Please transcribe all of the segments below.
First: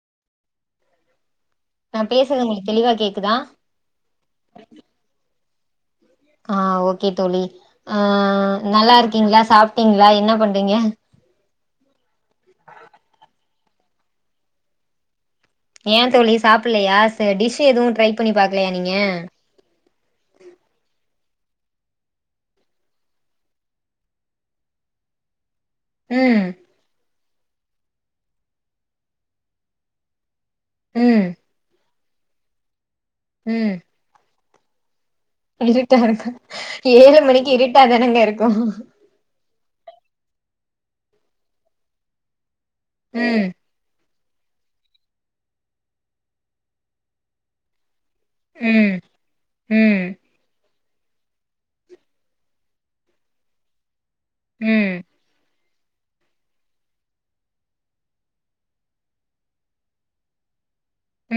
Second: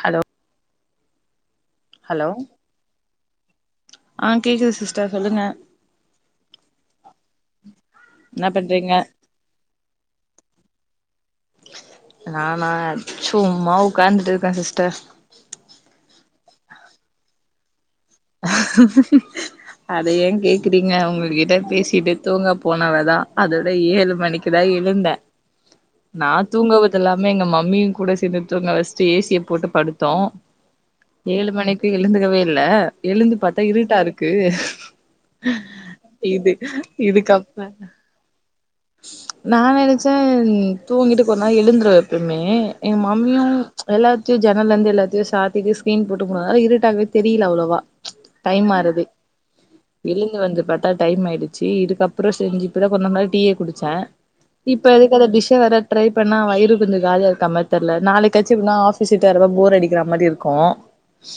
hello நா hello பேசுறது உங்களுக்கு தெளிவா கேக்குதா ஆ கேக்குது சிஸ்டர் சொல்லுங்க ஆ ஓகே தோழி அ என்ன பண்றீங்க நல்லா இருக்கீங்களா சாப்ட்டீங்களா என்ன பண்றீங்க நானா சும்மா உட்காந்துட்டு இருக்கே சிஸ்டர் ஏ தோழி சாப்பில்லையா டிஷ் எதுவு ட்ரை பண்ணி பாக்கலையா நீங்க அத ஏ கேக்குறீங்க அவுங்ளு எதோ பேசிட்டு தூங்க போனவதா அதோட ஏழு மணிக்கிதா எழுந்தே நா ம் தூங்குவதெல்லா ன்னு எங்க மம்மியு கூட சேந்து தூங்க வெச்சுட்டு ஏ சிய போட்டு படுத்தோ ம் ஏழு மணிக் ட்டு எழுந்துக்கவே இல்ல எழுந்து பாத்தா ம் இருட்டாருக்கு க்ஷ இருட்டா இருக்கு ஏழு மணிக்கி இதுக்கப்ற இருட்டாதானங்க இருக்கு நா நெனச்சே ம் தூங்கிட்டு கொஞ்ச நேரோ எழுந்துருவே எப்பமே எங்க மம்மியு ம் எல்லா த்து ஜன்னல்லருந்து எல்லத்தியு சாத்திட்டு ஸ்கிரீன் போட்டு முடாதுனால இருட்டாகவே தெரியில அவ்ளோவா டைம் ம் மாறதே ம் எழுந்து வந்து பாத் தா டைம் மாயிடுச்சு இதுக்கப்புறோ செஞ்சு இப்பதா கொஞ்ச முன்னாடி டீயே குடிச்சே இப்ப ம் எதுக்கு அத டிஷ்ஷ வேற ட்ரை பண்ணா வயிறு கொஞ்சோ காலியா இருக்கரமாறி தெர்ல நாளைக்காச்சு எப்ட்னா ஆஃபீஸிட்டு வரதா போர் அடிக்கிறா மாதிரி இருக்கு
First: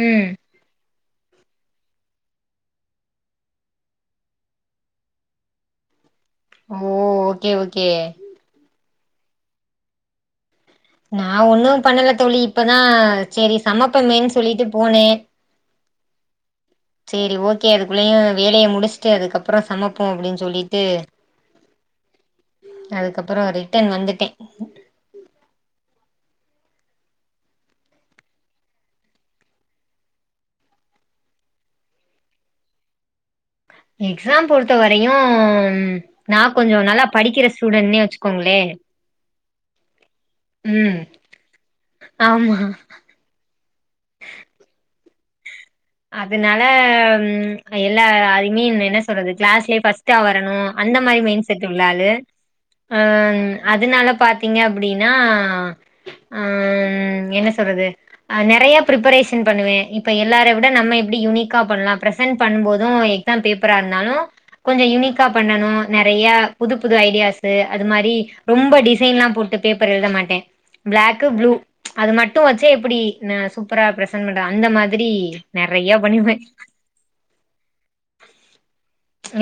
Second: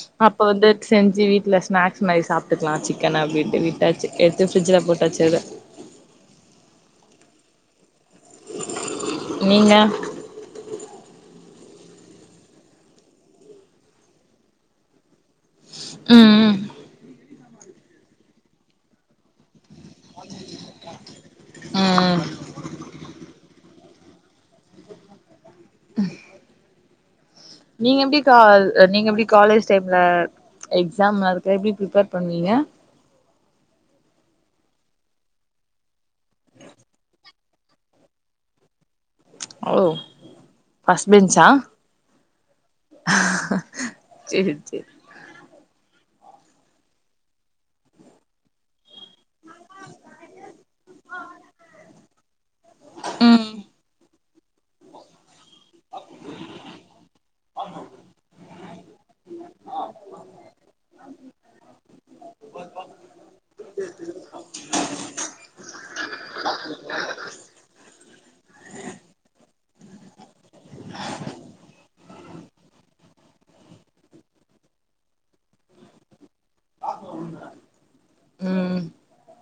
ம் அப்ப வந்து செஞ்சி வீட் ட்ல ஸ்நாக்ஸ் மாரி சாப்ட்டுக்கலா சிக்கன்ன அப்டின்ட்டு வீட்டாச்சு எடுத்து ஃப்ரிட்ஜில போட்டு வச்சுருக்குறே ஓ ஓகே ஓகே நீ நா நா ஒண்ணு பண்ணல தோழி இப்பதா சரி சமப்பமேன் சொல்லிட்டு போனே ம் சேரி ஓக் கே அதுக்குள்ளயு வேலய முடிச்சுட்டு அதுக்கப்புற சமைப்போ அப்டின் சொல்லிட்டு ம் ம் அதுக்கப்புற ரிட்டர்ன் வந்துட்டே நீங்க எப்டி கால் நீங்க எப்டி காலேஜ் டைம்ல எக்ஸாம் அதுக்கு எப்டி பிரிப்பேர் பண்ணுவீங்க எக்ஸாம் பொறுத்த வரையு நா கொஞ்ச நல்லா படிக்கிற ஸ்டூடண்ட்னே வச்சுக்கோங்களே ஓ ம் ஃபர்ஸ்ட்பெஞ்சா ஆமா செரி செரி அதனால எல்லா ஐ மீன் என்ன சொல்றது கிளாஸ்லயே ஃபஸ்ட்டா வரணு அந்த மாரி மைண்ட் செட் உள்ள ஆளு அம் ம் அதனால பா்த்தீங்க அப்படின்னா ஆம் என்ன சொல்றது நெறைய பிரப்பரேஷன் பண்ணுவே இப்ப எல்லாரு எப்டி தா நம்ம எப்டி யுனிக்கா பண்ணலா ப்ரெசென்ட் பண்ணும்போது எக்ஸாம் பேப்பரா இருந்தாலு கொஞ்ச யுனிக்கா பண்ணணு நெறய புது புது ஐடியாஷு அது மாரி ரொம்ப டிசைன்லா போட்டு பேப்பர் எழுத மாட்டே ப்ளாக்கு ப்ளூ அது மட்டு வச்சே எப்புடி நா சூப்பரா ப்ரெசென்ட் பண்றது அந்த மாதிரி நெறைய பண்ணிவ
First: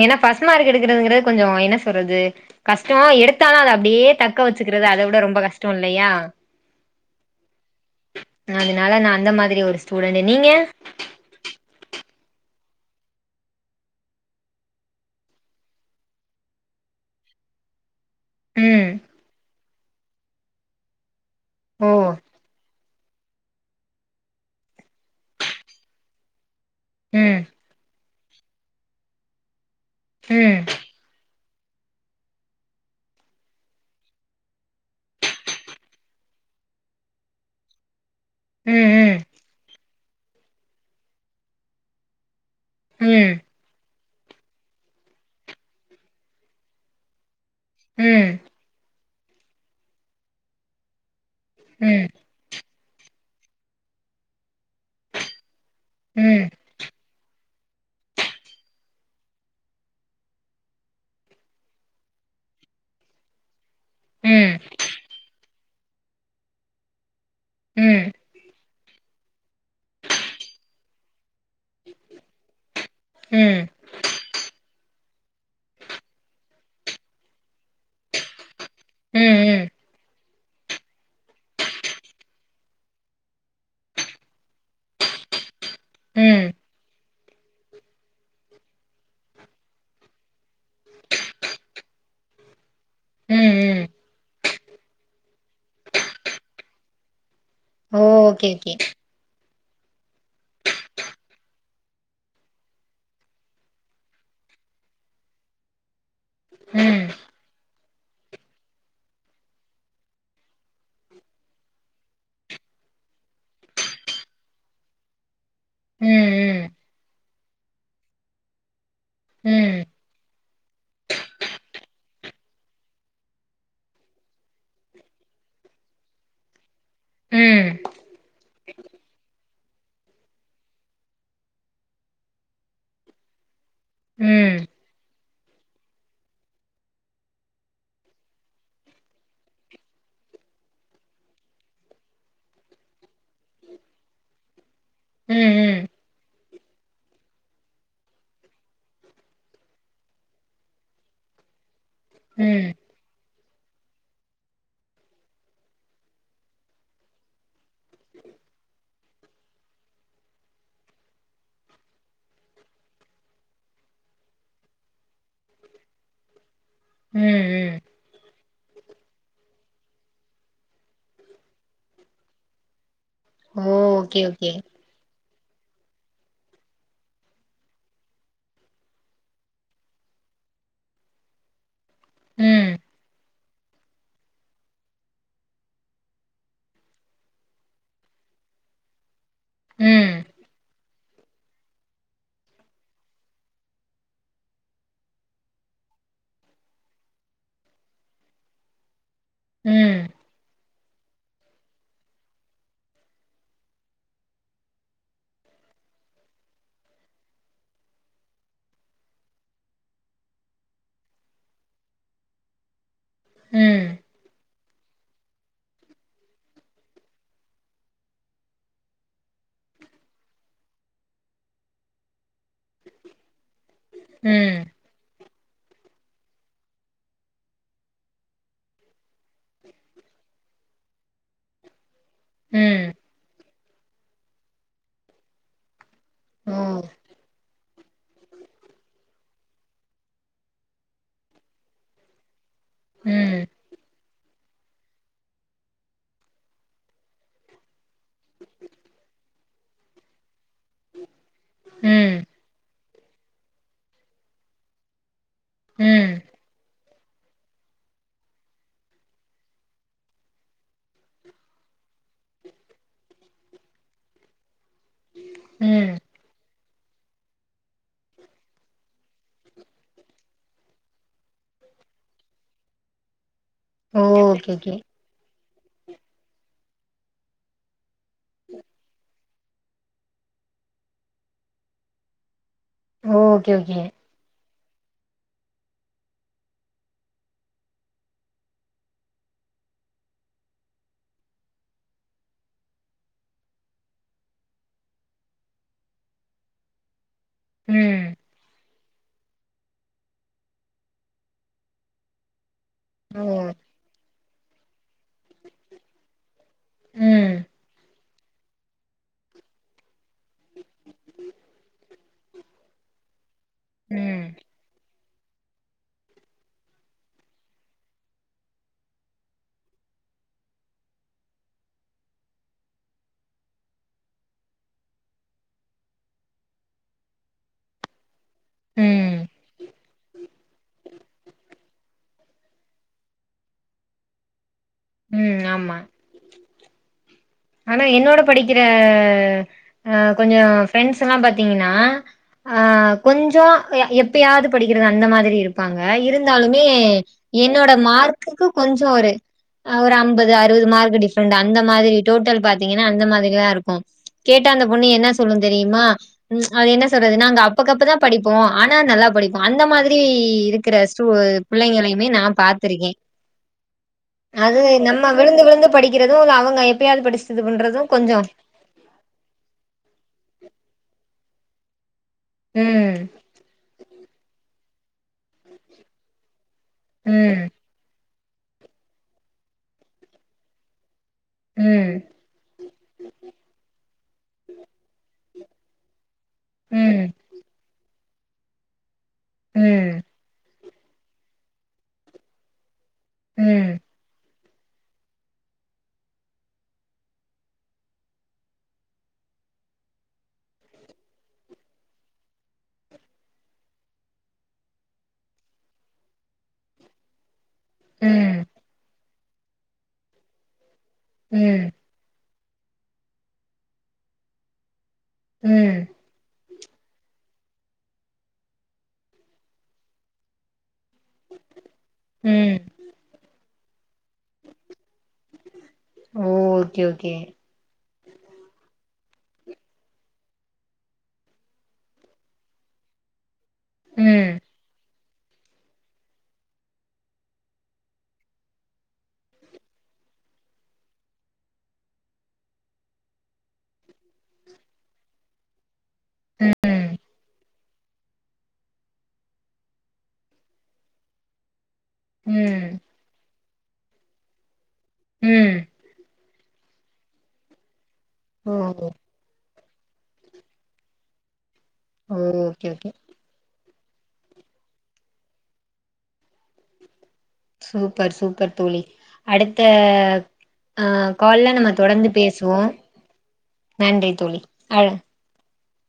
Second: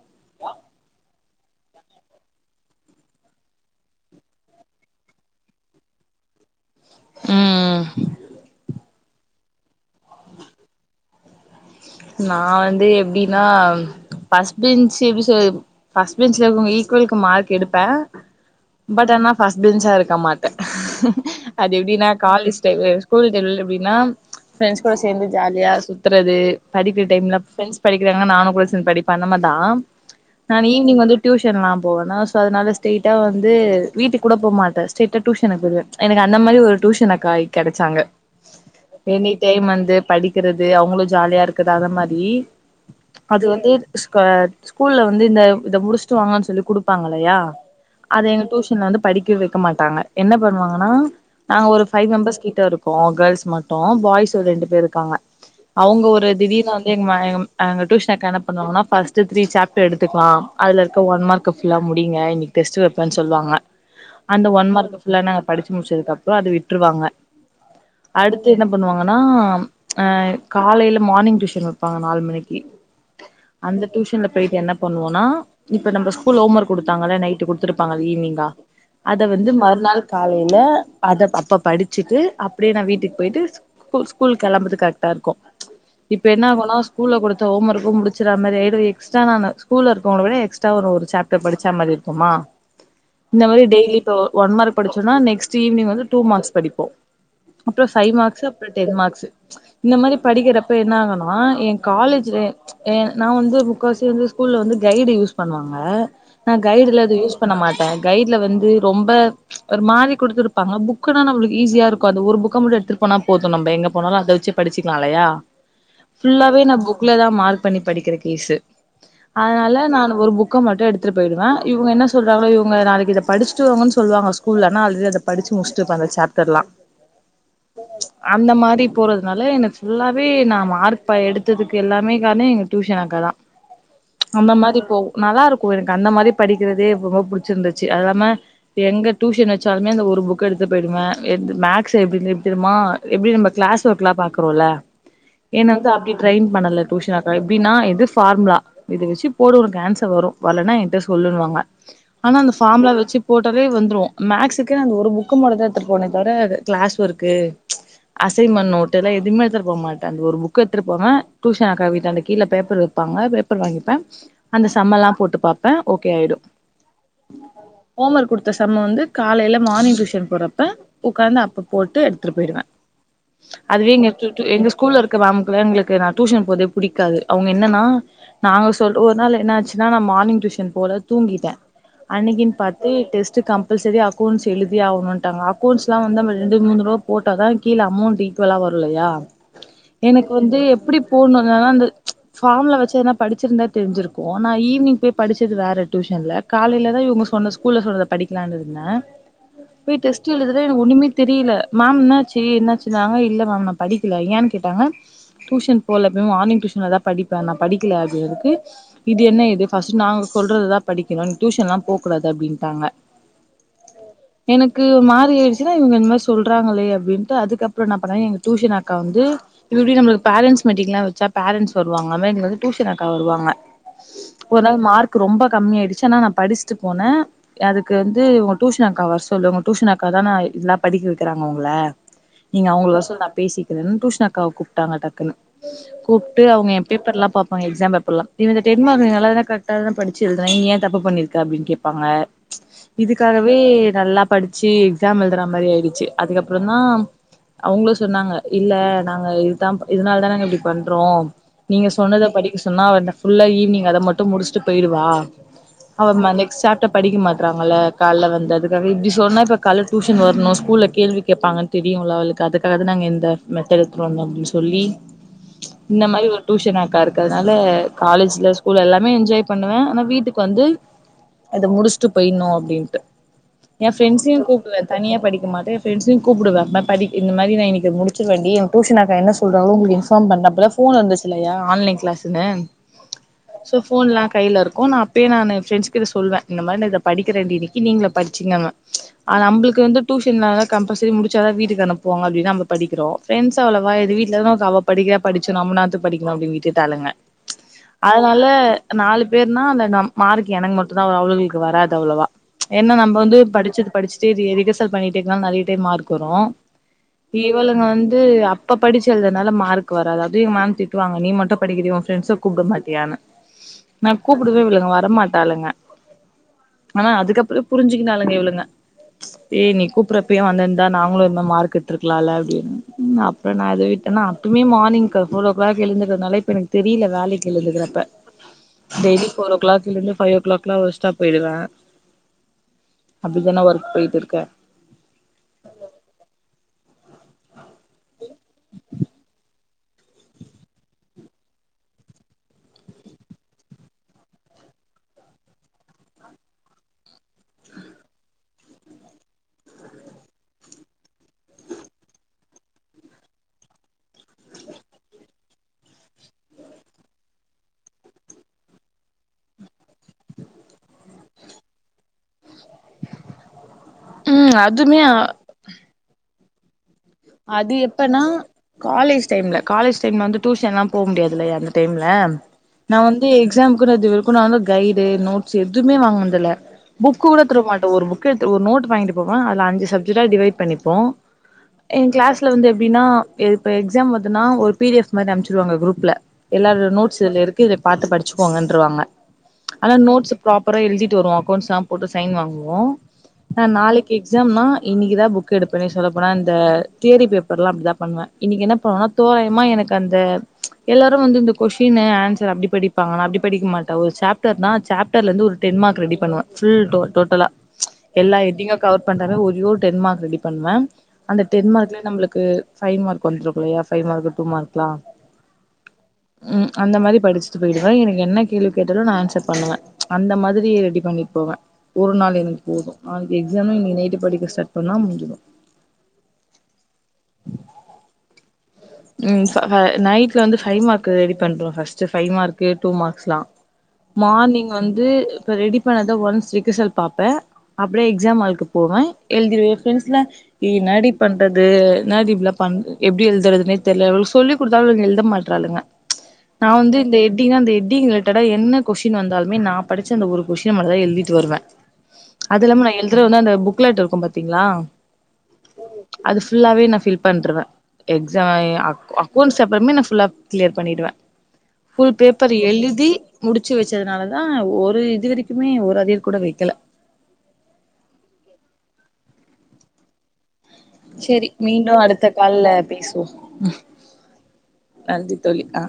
ஏன்னா பஃஸ்ட் மார்க் எடுக்கறதுங்கற கொஞ்சோ என்ன சொல்றது கஷ்ட எடுத்தாலு அத அப்டியே தக்க வச்சுக்கிறது அத விட ரொம்ப கஷ்ட இல்லையா ம் ம் அதனால நா அந்த மாதிரி ஒரு ஸ் ஸூடண்டு நீங்க நான் வந்து எப்டின்னா பஃர்ஸ்ட் பெஞ்சு எப்படி சொ ஃபஸ்ட் பெஞ்ச்ல உ ஈக்குவலுக்கு மார்க் எடுப்பே ம் பட் ஆனா ஃபஸ் பெஞ்சா இருக்க மாட்டே அது ஓ எப்டின்னா காலேஜ் டைவு ஸ்கூல் தெருல் எப்படின்னா ஃப்ரெண்ட்ஸ் கூட சேந்து ஜாலியா சுத்துறது படிக்கிற டைம்ல ம் ப்ரண்ட்ஸ் படி இருங்க நானு கூட சேந் படிப்பே அந்தமாதா ம் நான் ஈவ்னிங் வந்து டியூஷன்லா போவேனா சோ அதனால ஸ்டேட்டா வந்து வீட்டு கூட போமாட்டே ஸ்டைட்டா டியூஷனுக்கு போய்ருவே எனக்கு அந்த மாரி ஒரு டியூஷனக்கா கெடச்சாங்க ம் என்னி டைம் வந்து படிக்கிறது அவங்களு ஜாலியா இருக் இருக்குதா அது மாதி ம் ம் அது வந்து ஸ்கா ஸ்கூல்ல வந்து இந்த இத முடிச்சுட்டு வாங்கன் சொல்லி குடுப்பாங்கல்லையா அது ம் எங்க டூஷன்ல வந்துப் படிக்க வைக்க மாட்டாங்க என்ன பண்ணுவாங்கன்னா நாங்க ஒரு ம் பைவ் மெம்பர்ஸ் கிட்ட இருக் பொ கேர்ள்ஸ் மட்டு பாய்ஸ் ஒரு ரெண்டு பேர் இருக்காங்க அவுங்க ஒரு ம் திடிர்னு வந்து எங்க மயாகம் அங்க டியூஷன் அக்கா என்ன பண்ணுவாங்கன்னா ஃபர்ஸ்ட் த்ரீ சாப்ட்ர் எடுக்கலாம் அது இருக்க ஒன் மார்க் புல்லா முடிங்க இன்னைக்கு டெஸ்ட் வைப்பன்னு சொல்லுவாங்க அந்த ம் ஒன் மார்க் ஃபுல்லா நாங்க படிச் முடிச்சதுக்கு அப்புறோ அத விட்டுருவாங்க அடுத்து என்னப் பண்ணுவாங்கன்னா அ காலேயில மார்னிங் டியூஷன் தி வெருப்பாங்க நாலு மணிக்கி ம் அந்த டியூஷன்ல போயிட்டு என்ன பண்ணுவோனா இப்ப நம்ப ஸ்கூல்ல ஹோம் ஒர்க் குடுத்தாங்களே நைட்டு குடுத்தருப்பாங்க ஈவ்னிங்கா ம் அத வந்து ம் மறுநாள் காலேல அத தப்பா படிச்சுட்டு அப்டியே நா வீட்டுக்கு போயிட்டு ஸ்கூ ஸ்கூல் கெளம்பறதுக் கரெக்டாருக்கு ம் இப்ப ம் என்னாகொனா ஸ்கூல்ல குடுத் த்த ஹோம் ஒர்க்கு முடிச்சுர மாதிரி ஆயிடு எக்ஸ்ட்ரா நானு ஸ்கூல இருக்கவங்கள விட எஸ்ட்ரா ஒரு ஜப்டர் படிச்சா மாதிரி இருக்குமா இந்த ம் மாதிரி ம் டெய்லி இப்ப ஒன் மார்க் படிச்சோன்னா நெக்ஸ்ட் ஈவினிங் வந்து டூ மார்க்ஸ் படிப்போ அப்புறோ ஓ சைவ் மார்க்ஸு ஓகே அப்புறோ ஓகே டெடி மார்க்ஸூ இந்த மாதிரி படிக்கிறப் இப்ப என்னாகொனா ஏ காலேஜ்ல எ நா வந்து முக்காவாசி வந்து ஸ்கூல்ல வந்து கைடு யூஸ் பண்ணுவாங்க நா கைடுலா ம் அது யூஸ் பண்ண மாட்டே ட்ட கைட்ல வந்து ரொம்ப ஒரு மாறி குடுத்துருப்பாங்க புக்குன்னா நம்புளுக்கு ஈஸியாருக்கு அந்த ஒரு புக்க மட்டு எடுத்துட்டு போனா போது நம்ப எங்க போனாலு அத வெச்சு படிச்சுக்கலா இல்லையா ம் ம் ஃபுல்லாவே நா ம் புக்லதா மார் பண்ணி படிக்கிறக் ஈசு ம் ம் அதனால நானு ஒரு புக் புக்க மட்டு எடுத்துட்டு போயிடுவே இவுங்க என்ன சொல்றாங்களோ இவுங்க நாளைக்கு இத படிச்சுட்டுவங்கன்னு சொல்லுவாங்க ஸ்கூலனா அத ஆல்ரெடி அத படிச்சி முடிச்சிட்டு இருப்பே அந்த சாப்டர்லா ம் [inaudible] அந்த மாரி போறதுனால எனக்கு ஃபுல்லாவே நான் மார்க் ப எடுத்ததுக்கு எல்லாமே காரணோ எங்க டியூஷன் அக்கா தா அந்த மாரி போவு நல்லா இருக்கு எனக்கு அந்த மாரி படிக்கிறதே ரொம்ப புடிச்சிருந்துச்சு அது இல்லாம எங்க டியூஷன் வச்சாலுமே அந்த ஒரு புக்க எடுத்து போயிடுவே என்து மேக்ஸ் எப்டி எப்டிரிமா எப்டி நம்ம கிளாஸ் ஒர்க்லா பாக்குறோம்ல ம் ம் ஏனா ம் [unintelligible] அப்டி ட்ரெயின் பண்ணல டியூஷனக்கா எப்பின்னா இது ஃபார்முலா இது வச்சு போடு உனக்கு ஆன்சர் வரு வல்லனா என்ட்ட சொல்லுனுவாங்க ஆனா அந்த ஃபார்முலா வச்சு போட்டாவே வந்துரு மேக்ஷூக்கு அந்த ஒரு புக்கு மட்டுதா எடுத்துட் போனே தவர கிளாஸ் ஒர்க்கு அசைன்மெண்ட் நோட்டு இதுலா எதுமே எடுத்துட் போ மாட்ட த அந்த ஒரு புக்கு எடுத்துபோவே டியூஷன் அக்கா வீட்டா ன்ட கீழ பேப்பர் வைப்பாங்க பேப்பர் வாங்கிப்பே அந்த சம்மலா போட்டு பாப்பே ஓகே ஆயிடு ம் ம் ஹோம் ஒர்க் குடுத்த சம்ம வந்து காலையில மார்னிங் டியூஷன் போறப்ப உட்காந்து அப்ப போட்டு எடுத்துட்டு போயிருவே ஓ அதுவே எங்க ஓகே டு டு ஓகே எங்க ஸ் மேம்குலா எங்களுக்கு நா டியூஷன் போறதே புடிகாது அவுங்க என்னன்னா நாங்க சொல்ல ஒரு நாள் என்ன ஆச்சுன்னா நான் மார்னிங் டியூஷன் போல தூங்கிட்டே அன்னைக்கின் ம் பாத்து டெஸ்ட் கம்பல்சரி அக்கௌன்ட்ஸ் எழுதியே அவுனுன்டாங் அக்கௌன்ட்ஸ்லா வந்த [unintelligible] மூணு ரோ போட்டாதா கீழே அமௌன்ட் ஈக்வலா வரோ இல்லையா ம் எனக்கு வந்து எப் எப்டி போண்ணு அ அந்து ஃபார்முல வச்சு எதனா படிச்சிருந்தா தெரிஞ்சிருக்கு நா ஈவினிங் போய் படிச்சது வேற டியூசன்ல காலைலதா இவங்க சொன்ன ஸ்கூல்ல சொன்னத படிக்லான் இருந்தே ம் போய் டெஸ்ட் எழுது து ஒண்ணமே தெரியல மேம் என்னச்சு என்னாச்சுாங்க இல்ல மேம் நா படிக்கல என் கேட்டாங்க டியூஷன் போலமேம் மார்னிங் டியூஷன்ல தா படிப்பே நா படிக்கல அப்டிதுக்கு இது என்ன இது பர்ஸ்ட் நாங்க சொல்றததா படிக்கணு டியூஷன்லா போ கூடாது அப்டின்ட்டாங்க ம் எனக்கு ஒரு மாரி ஆயிடுச்சு இவுங்க இந்மாரி சொல்றாங்களே அப்டின்ட்டு அதுக்கப்றோ என்ன பண்ணே எங்க டியூஷன் அக்கா வந்து இப்டி நமளுக்கு பேரண்ட்ஸ் மீட்டிங் எல்லா வச்சா பேரண்ட்ஸ் வருவாங்க அதெமெரி எங்க டியூஷன் அக்கா வருவாங்க ஒரு ம் நாள் மார்க் கு ரொம்ப கம்மி ஆயிடுச்சு ஆனா நா படிச்சுட்டு போன அதுக்கு வந்து உங்க டூஷன் அக்காவ வர சொல்லு உங்க டியூஷன் அக்கா தான இதெல்லா படிக்க வைக்கிறாங்க உங்களே நீங்க ம் அவுங்கள வர சொல்லு நா பேசிக் கிறன் டியூஷன் அக் காவ கூப்டாங்க டக்குனு கூப் டு ஓ அவுங்க பேப்பர் எல்லா பாபாங்க எக்ஸாம் பேப் ல்ல இவ இந்த டென்மார்க் ஸ்டின் நல்லாதான கரக்டா தான படிச்சி எழுதுனா நீங்க ஏன் தப்பு பண்ணிருக்க அப்டின்னு கேப்பாங்க ம் இதுக்காகவே நல்லா படிச்சு எக்ஸாம் எழுதுற மாரியிடுச்சு அதுக்கப்புறோ தான் அவ்ங்களே சொன்னாங்க இல்ல நாங்க இதுதா இதனால தா நாங்க இப்டி பண்றோ நீங்க ம் சொன்னத படிக்க சொன்னா அ புல்லா ஈவினிங் அத மட்டு முடிச்சுட்டு போயிடுவா ம் ஆமாமேம் நெக்ஸ்ட் சாப்ட்ட படிக்க மாட் ட்றாங்களல கால்ல வந்ததுக்காக இப்டி சொன்னா இப்போ கால்ல டியூஷன் வர்ணு ஸ்கூல்ல கேள்வி கேட்பாங்னு தெரியும்ளா அவுளுக்கு அதுக்காதா நாங்கள் எந்த டுத்து வந்த அப்டின்னு சொல்லி ம் இந்த மாரி ஒரு டியூஷன் அக்கா இருக்குதுனால காலேஜ்ல ஸ்கூல் எல்லாமே என்ஜாய் பண்ணுவே ஆனா வீட்டுக்கு வந்து அத முடிச்சுட்டு போயணு அப்டின்ட்டு என் ஓ ஃப்ரெண்ட்ஸையு ஓகே ஓகே கூப்டுவே தனியா படிக்க மாட்ட என் ப்ரெண்டஸையு கூப்டுவே படி இந்த மாரி நா இனைக்கு முடிச்சுரு வேண் ஏ டியூஸான்க்கா என்ன சொல்றாங்களோ உங்ளுக்கு எக்ஸாம் வந்ததுக்கு அப்றோ போன் வந்துச்சுல்லயா ஆன்லைன் கிளாஸ்னு ஓகே சோ ஓகே போன் எல்லா கைல இருக்கு ஓ நா அப்பயே நானு ஃப்ரெண்ட்ஸ் கிட்ட சொல்லவே இந்த மாரி நா இத படிக்க வேண்ட இன்னைக்கு நீ படிச்சீங்கன்ன நமளுக்கு வந்து டூஷன்ல கம்பல்சரி முடிச்சாதா வீட்டுக்கு அனுப்புவாங்க அப்டின்னு நம்ம படிக்கிறோ பிரப்ரெண்டஸ் அவ்ளோவா எது வீட்லதா இருந்து அவ படிக படிச்சு நம்நாத்துக் படிக்கலாணு அப்டினு விட்டுடாளுங்க ம் அதனால நாலு பெறுனா அந்த நம் மார்க் எனக்கு மட்டுதா வரு அவுளுக்கு வராது அவ்ளோவா என்னா நம்ம ஓ வந்து படிச்சது படிச்சு சரி எதுக் பண்ணிட்டேக்கால நறையிட்டே மார்க் வரும் ம் இவளங்க வந்து அப்ப படிச்சதுனால மார்க் வராது திட்டுவாங்க நீ மட்டும் படிக்கவண்ட கூப்ட மாட்டியான்னு நான் ம் கூப்பிட்டுவே இவளுங்க வர மாட்டங்க ஆனா அதுக்கப்புறே புரிஞ்சுிக்கனங்க இவ்ளங்க ஏ நீ கூப்பறப்ப வந்திருந்தா நாங்களு இந்த மாரி மார்க் எடுத்ருக்கலா அப்படின்னு ம் அப்ப நான் எது விட்டேன்னா அப்பமே மார்னிங் போபோர் ஃவேர் ஓ கிளாக் எழுந்துக்கறதுனால இப்ப எனக்கு தெரியல வேலைக்கு எழுந்துக்கறிறப்ப ம் டெய்லி ஃபோர்ரோ கிளாக்ல லுந்து ஃவைவோ கிளாக்லா [unintelligible] ஸ்டாப் போயிடுவேன் அப்படித்தானே ஒர்க் போயிட்டு இருக்கே ம் ஆமா ஆனா என்னோட படிக்கிற அ கொஞ்சோ ஃப்ரெண்ட்ஸ் எல்லாம் பாத்தீங்கன்னா ஆ கொஞ்சோ எப்பயாது படிக்கிறது அந்த மாதிரி இருப்பாங்க இருந்தாலுமே என்னோட மார்க்குக்கு கொஞ்சோ ஒரு ஒரு அம்பது அறுபது மார்க் டிஃப்ரெண்ட் அந்த மாரி டோட்டல் பாத்தீங்கன்னா அந்த மாதிரி தா இருக்கும் கேட்டா அந்த பொண்ணு என்ன சொல்லு தெரியுமா அது என்ன சொல்றது நாங்க அப்பக்கப்பதான் படிப்போம் ஆனா நல்லா படிப்போ அந்த மாதிரி இருக்கிற ஸ்டூட பிள்ளைங்களுமே நா பாத் துருக்க ம் அது அதுமே நம்ம விழுந்து விழுந்து படிக் கிறதுல அவங்க இப் அது எப்பனா காலேஜ் டைம்ல காலேஜ் டைம்ல வந்து டூஷன் லாம் போ முடியாது கல அந்த டைம்ல ம் நா வந்து எக்ஸாம்கூட அது கு நா வந்து கைடு நோட்ஸ் எதுவுமே வாங்கினதுல புக்கு கூட ம் திருப்ப மாட்டோம் ஒரு புக் ஒரு நோட்டு வாங்கிட்டு போவே அதுல அஞ்சு சப்ஜெக்டா டிவைட் பண்ணிப்போ ம் என் கிளாஸ்ல வந்து எப்படின்னா இப்ப எக்ஸாம் வருதுனா ஒரு பிடிஎஃப் மாரி அனுப்சுருவாங்க குரூப்ல எல்லாரு ம் நோட்ஸ் இதுல இருக்கு இதப் பாத்து படிச்சுக்கோங்கருவாங்க ஆனா ம் நோட்ஸ் பிராப் அப்புற எழுதிட்டு வருவோம் அகௌண்ட்ஸ் போட்டு சைன் வாங்குவோ ஆ ம் நாளைக்கு எக்சு எக்ஸாம்னா இன்னைக்குதா புக் எடுப்பேன்ன சொல்லப்போனா இந்த தியரி பேப்பர் எல்லாம் அப்படிதா பண்ணுவ இன்னைக்கு என்ன பண்ணுவனா தோராயமா எனக்கு அந்த எல்லாரும் வந்து இந்த கொஸினு ஆன்சர் அப்படி படிப்பாங்க நா அப்படி படிக்க மாட்டேன் ஒரு சேப்டர்னா சேப்டர்ல இருந்து ஒரு டென் மார்க் ரெடி பண்ணுவேன் ஃபுல் டோட்டலா எல்லாம் ம் கெட்டிங்க கவர் பண்ற ஒ ஒரு டென் மார்க் ரெடி பண்ணுவ ம் நம்ளுக்கு பைவ் மார்க் வந்திருக்கு இல்லையா பைவ் மார்க் டூ மார்க்லாம் ம் ம் அந்த மாரி படிச்சிட்டு போயிடுவேன் எனக்கு என்ன கேள்வி கேட்டாலும் நான் ஆன்சர் பண்ணுவேன் அந்த மாதிரி ரெடிப் இது பண்ணிட் போவேன் ஒரு நாள் ம் எனக்கு போதும் நாளிக்கி எக்ஸாமே இன்னிக்கி நைட்டு படிக்க ஸார்ட் பண்ணா முடி ஓ ஓகே ஓகே ம் சோ [unintelligible] நைட்ல வந்து ஃபைவ் மார்க் ரெடி பண்றோ ஃபர்ஸ்ட் ஃபைவ் மார்க்கு டூ மார்க்ஸ்ல்லா ம் மார்னிங் வந் து இப்ப ரெடி பண்ணத ஒன்ஸ் ரிகசல் பாப்போ அப்டியே எக்ஸாம் ஹாலுக்கு போவே எழுதிவே எ ஃபிரண்ட்ஸ்லா என்னாடி பண்றது என்னாடி இப்டில பண் எப்டி எழுதுறதுனே தெர்ல இவுளுக சொல்லி குடுத்தாலு இவுளுங் எழுத மாட்றாளுங்க நா ம் வந்து இந்த எப்டினா இந்த இத் ஹெட்டிங் ரிலேட்டடா என்ன கொஷின் வந்தாலுமே நா படிச்ச அந்த ஒரு கொஷின்ன மட்டுந்தா எழுதிட்டு வருவே அது ம் இல்லாம நா எழுதுறவந்து அந்த புக் க்லேட்ருக்கு பாத்தீங்களா ம் அது ஃபுல்லாவே நா ஃபில் பண்ருவே எக்ஸா ஓ [unintelligible] அக் அக்கோண்ட்ஸ் [inaudible] அப்றமே நா ஃபுல்லா கிளியர் பண்ணிடுவே ஃபுல் பேப்பரு ஓகே ஓகே எழுதி முடி ச்சி வச்சதுனாலதா ஒரு இது வரக்குமே ஒரு அரியர் கூட வைக்கில சூப்பர் சூப்பர் தோழி அடுத்த ஆ சேரி கால்ல நம்ம மீண்டு தொடந்து அடுத்த பேசுவோ கால்ல பேசுவோ நன்றி தோழி அழ நன்றி தோழி ஆ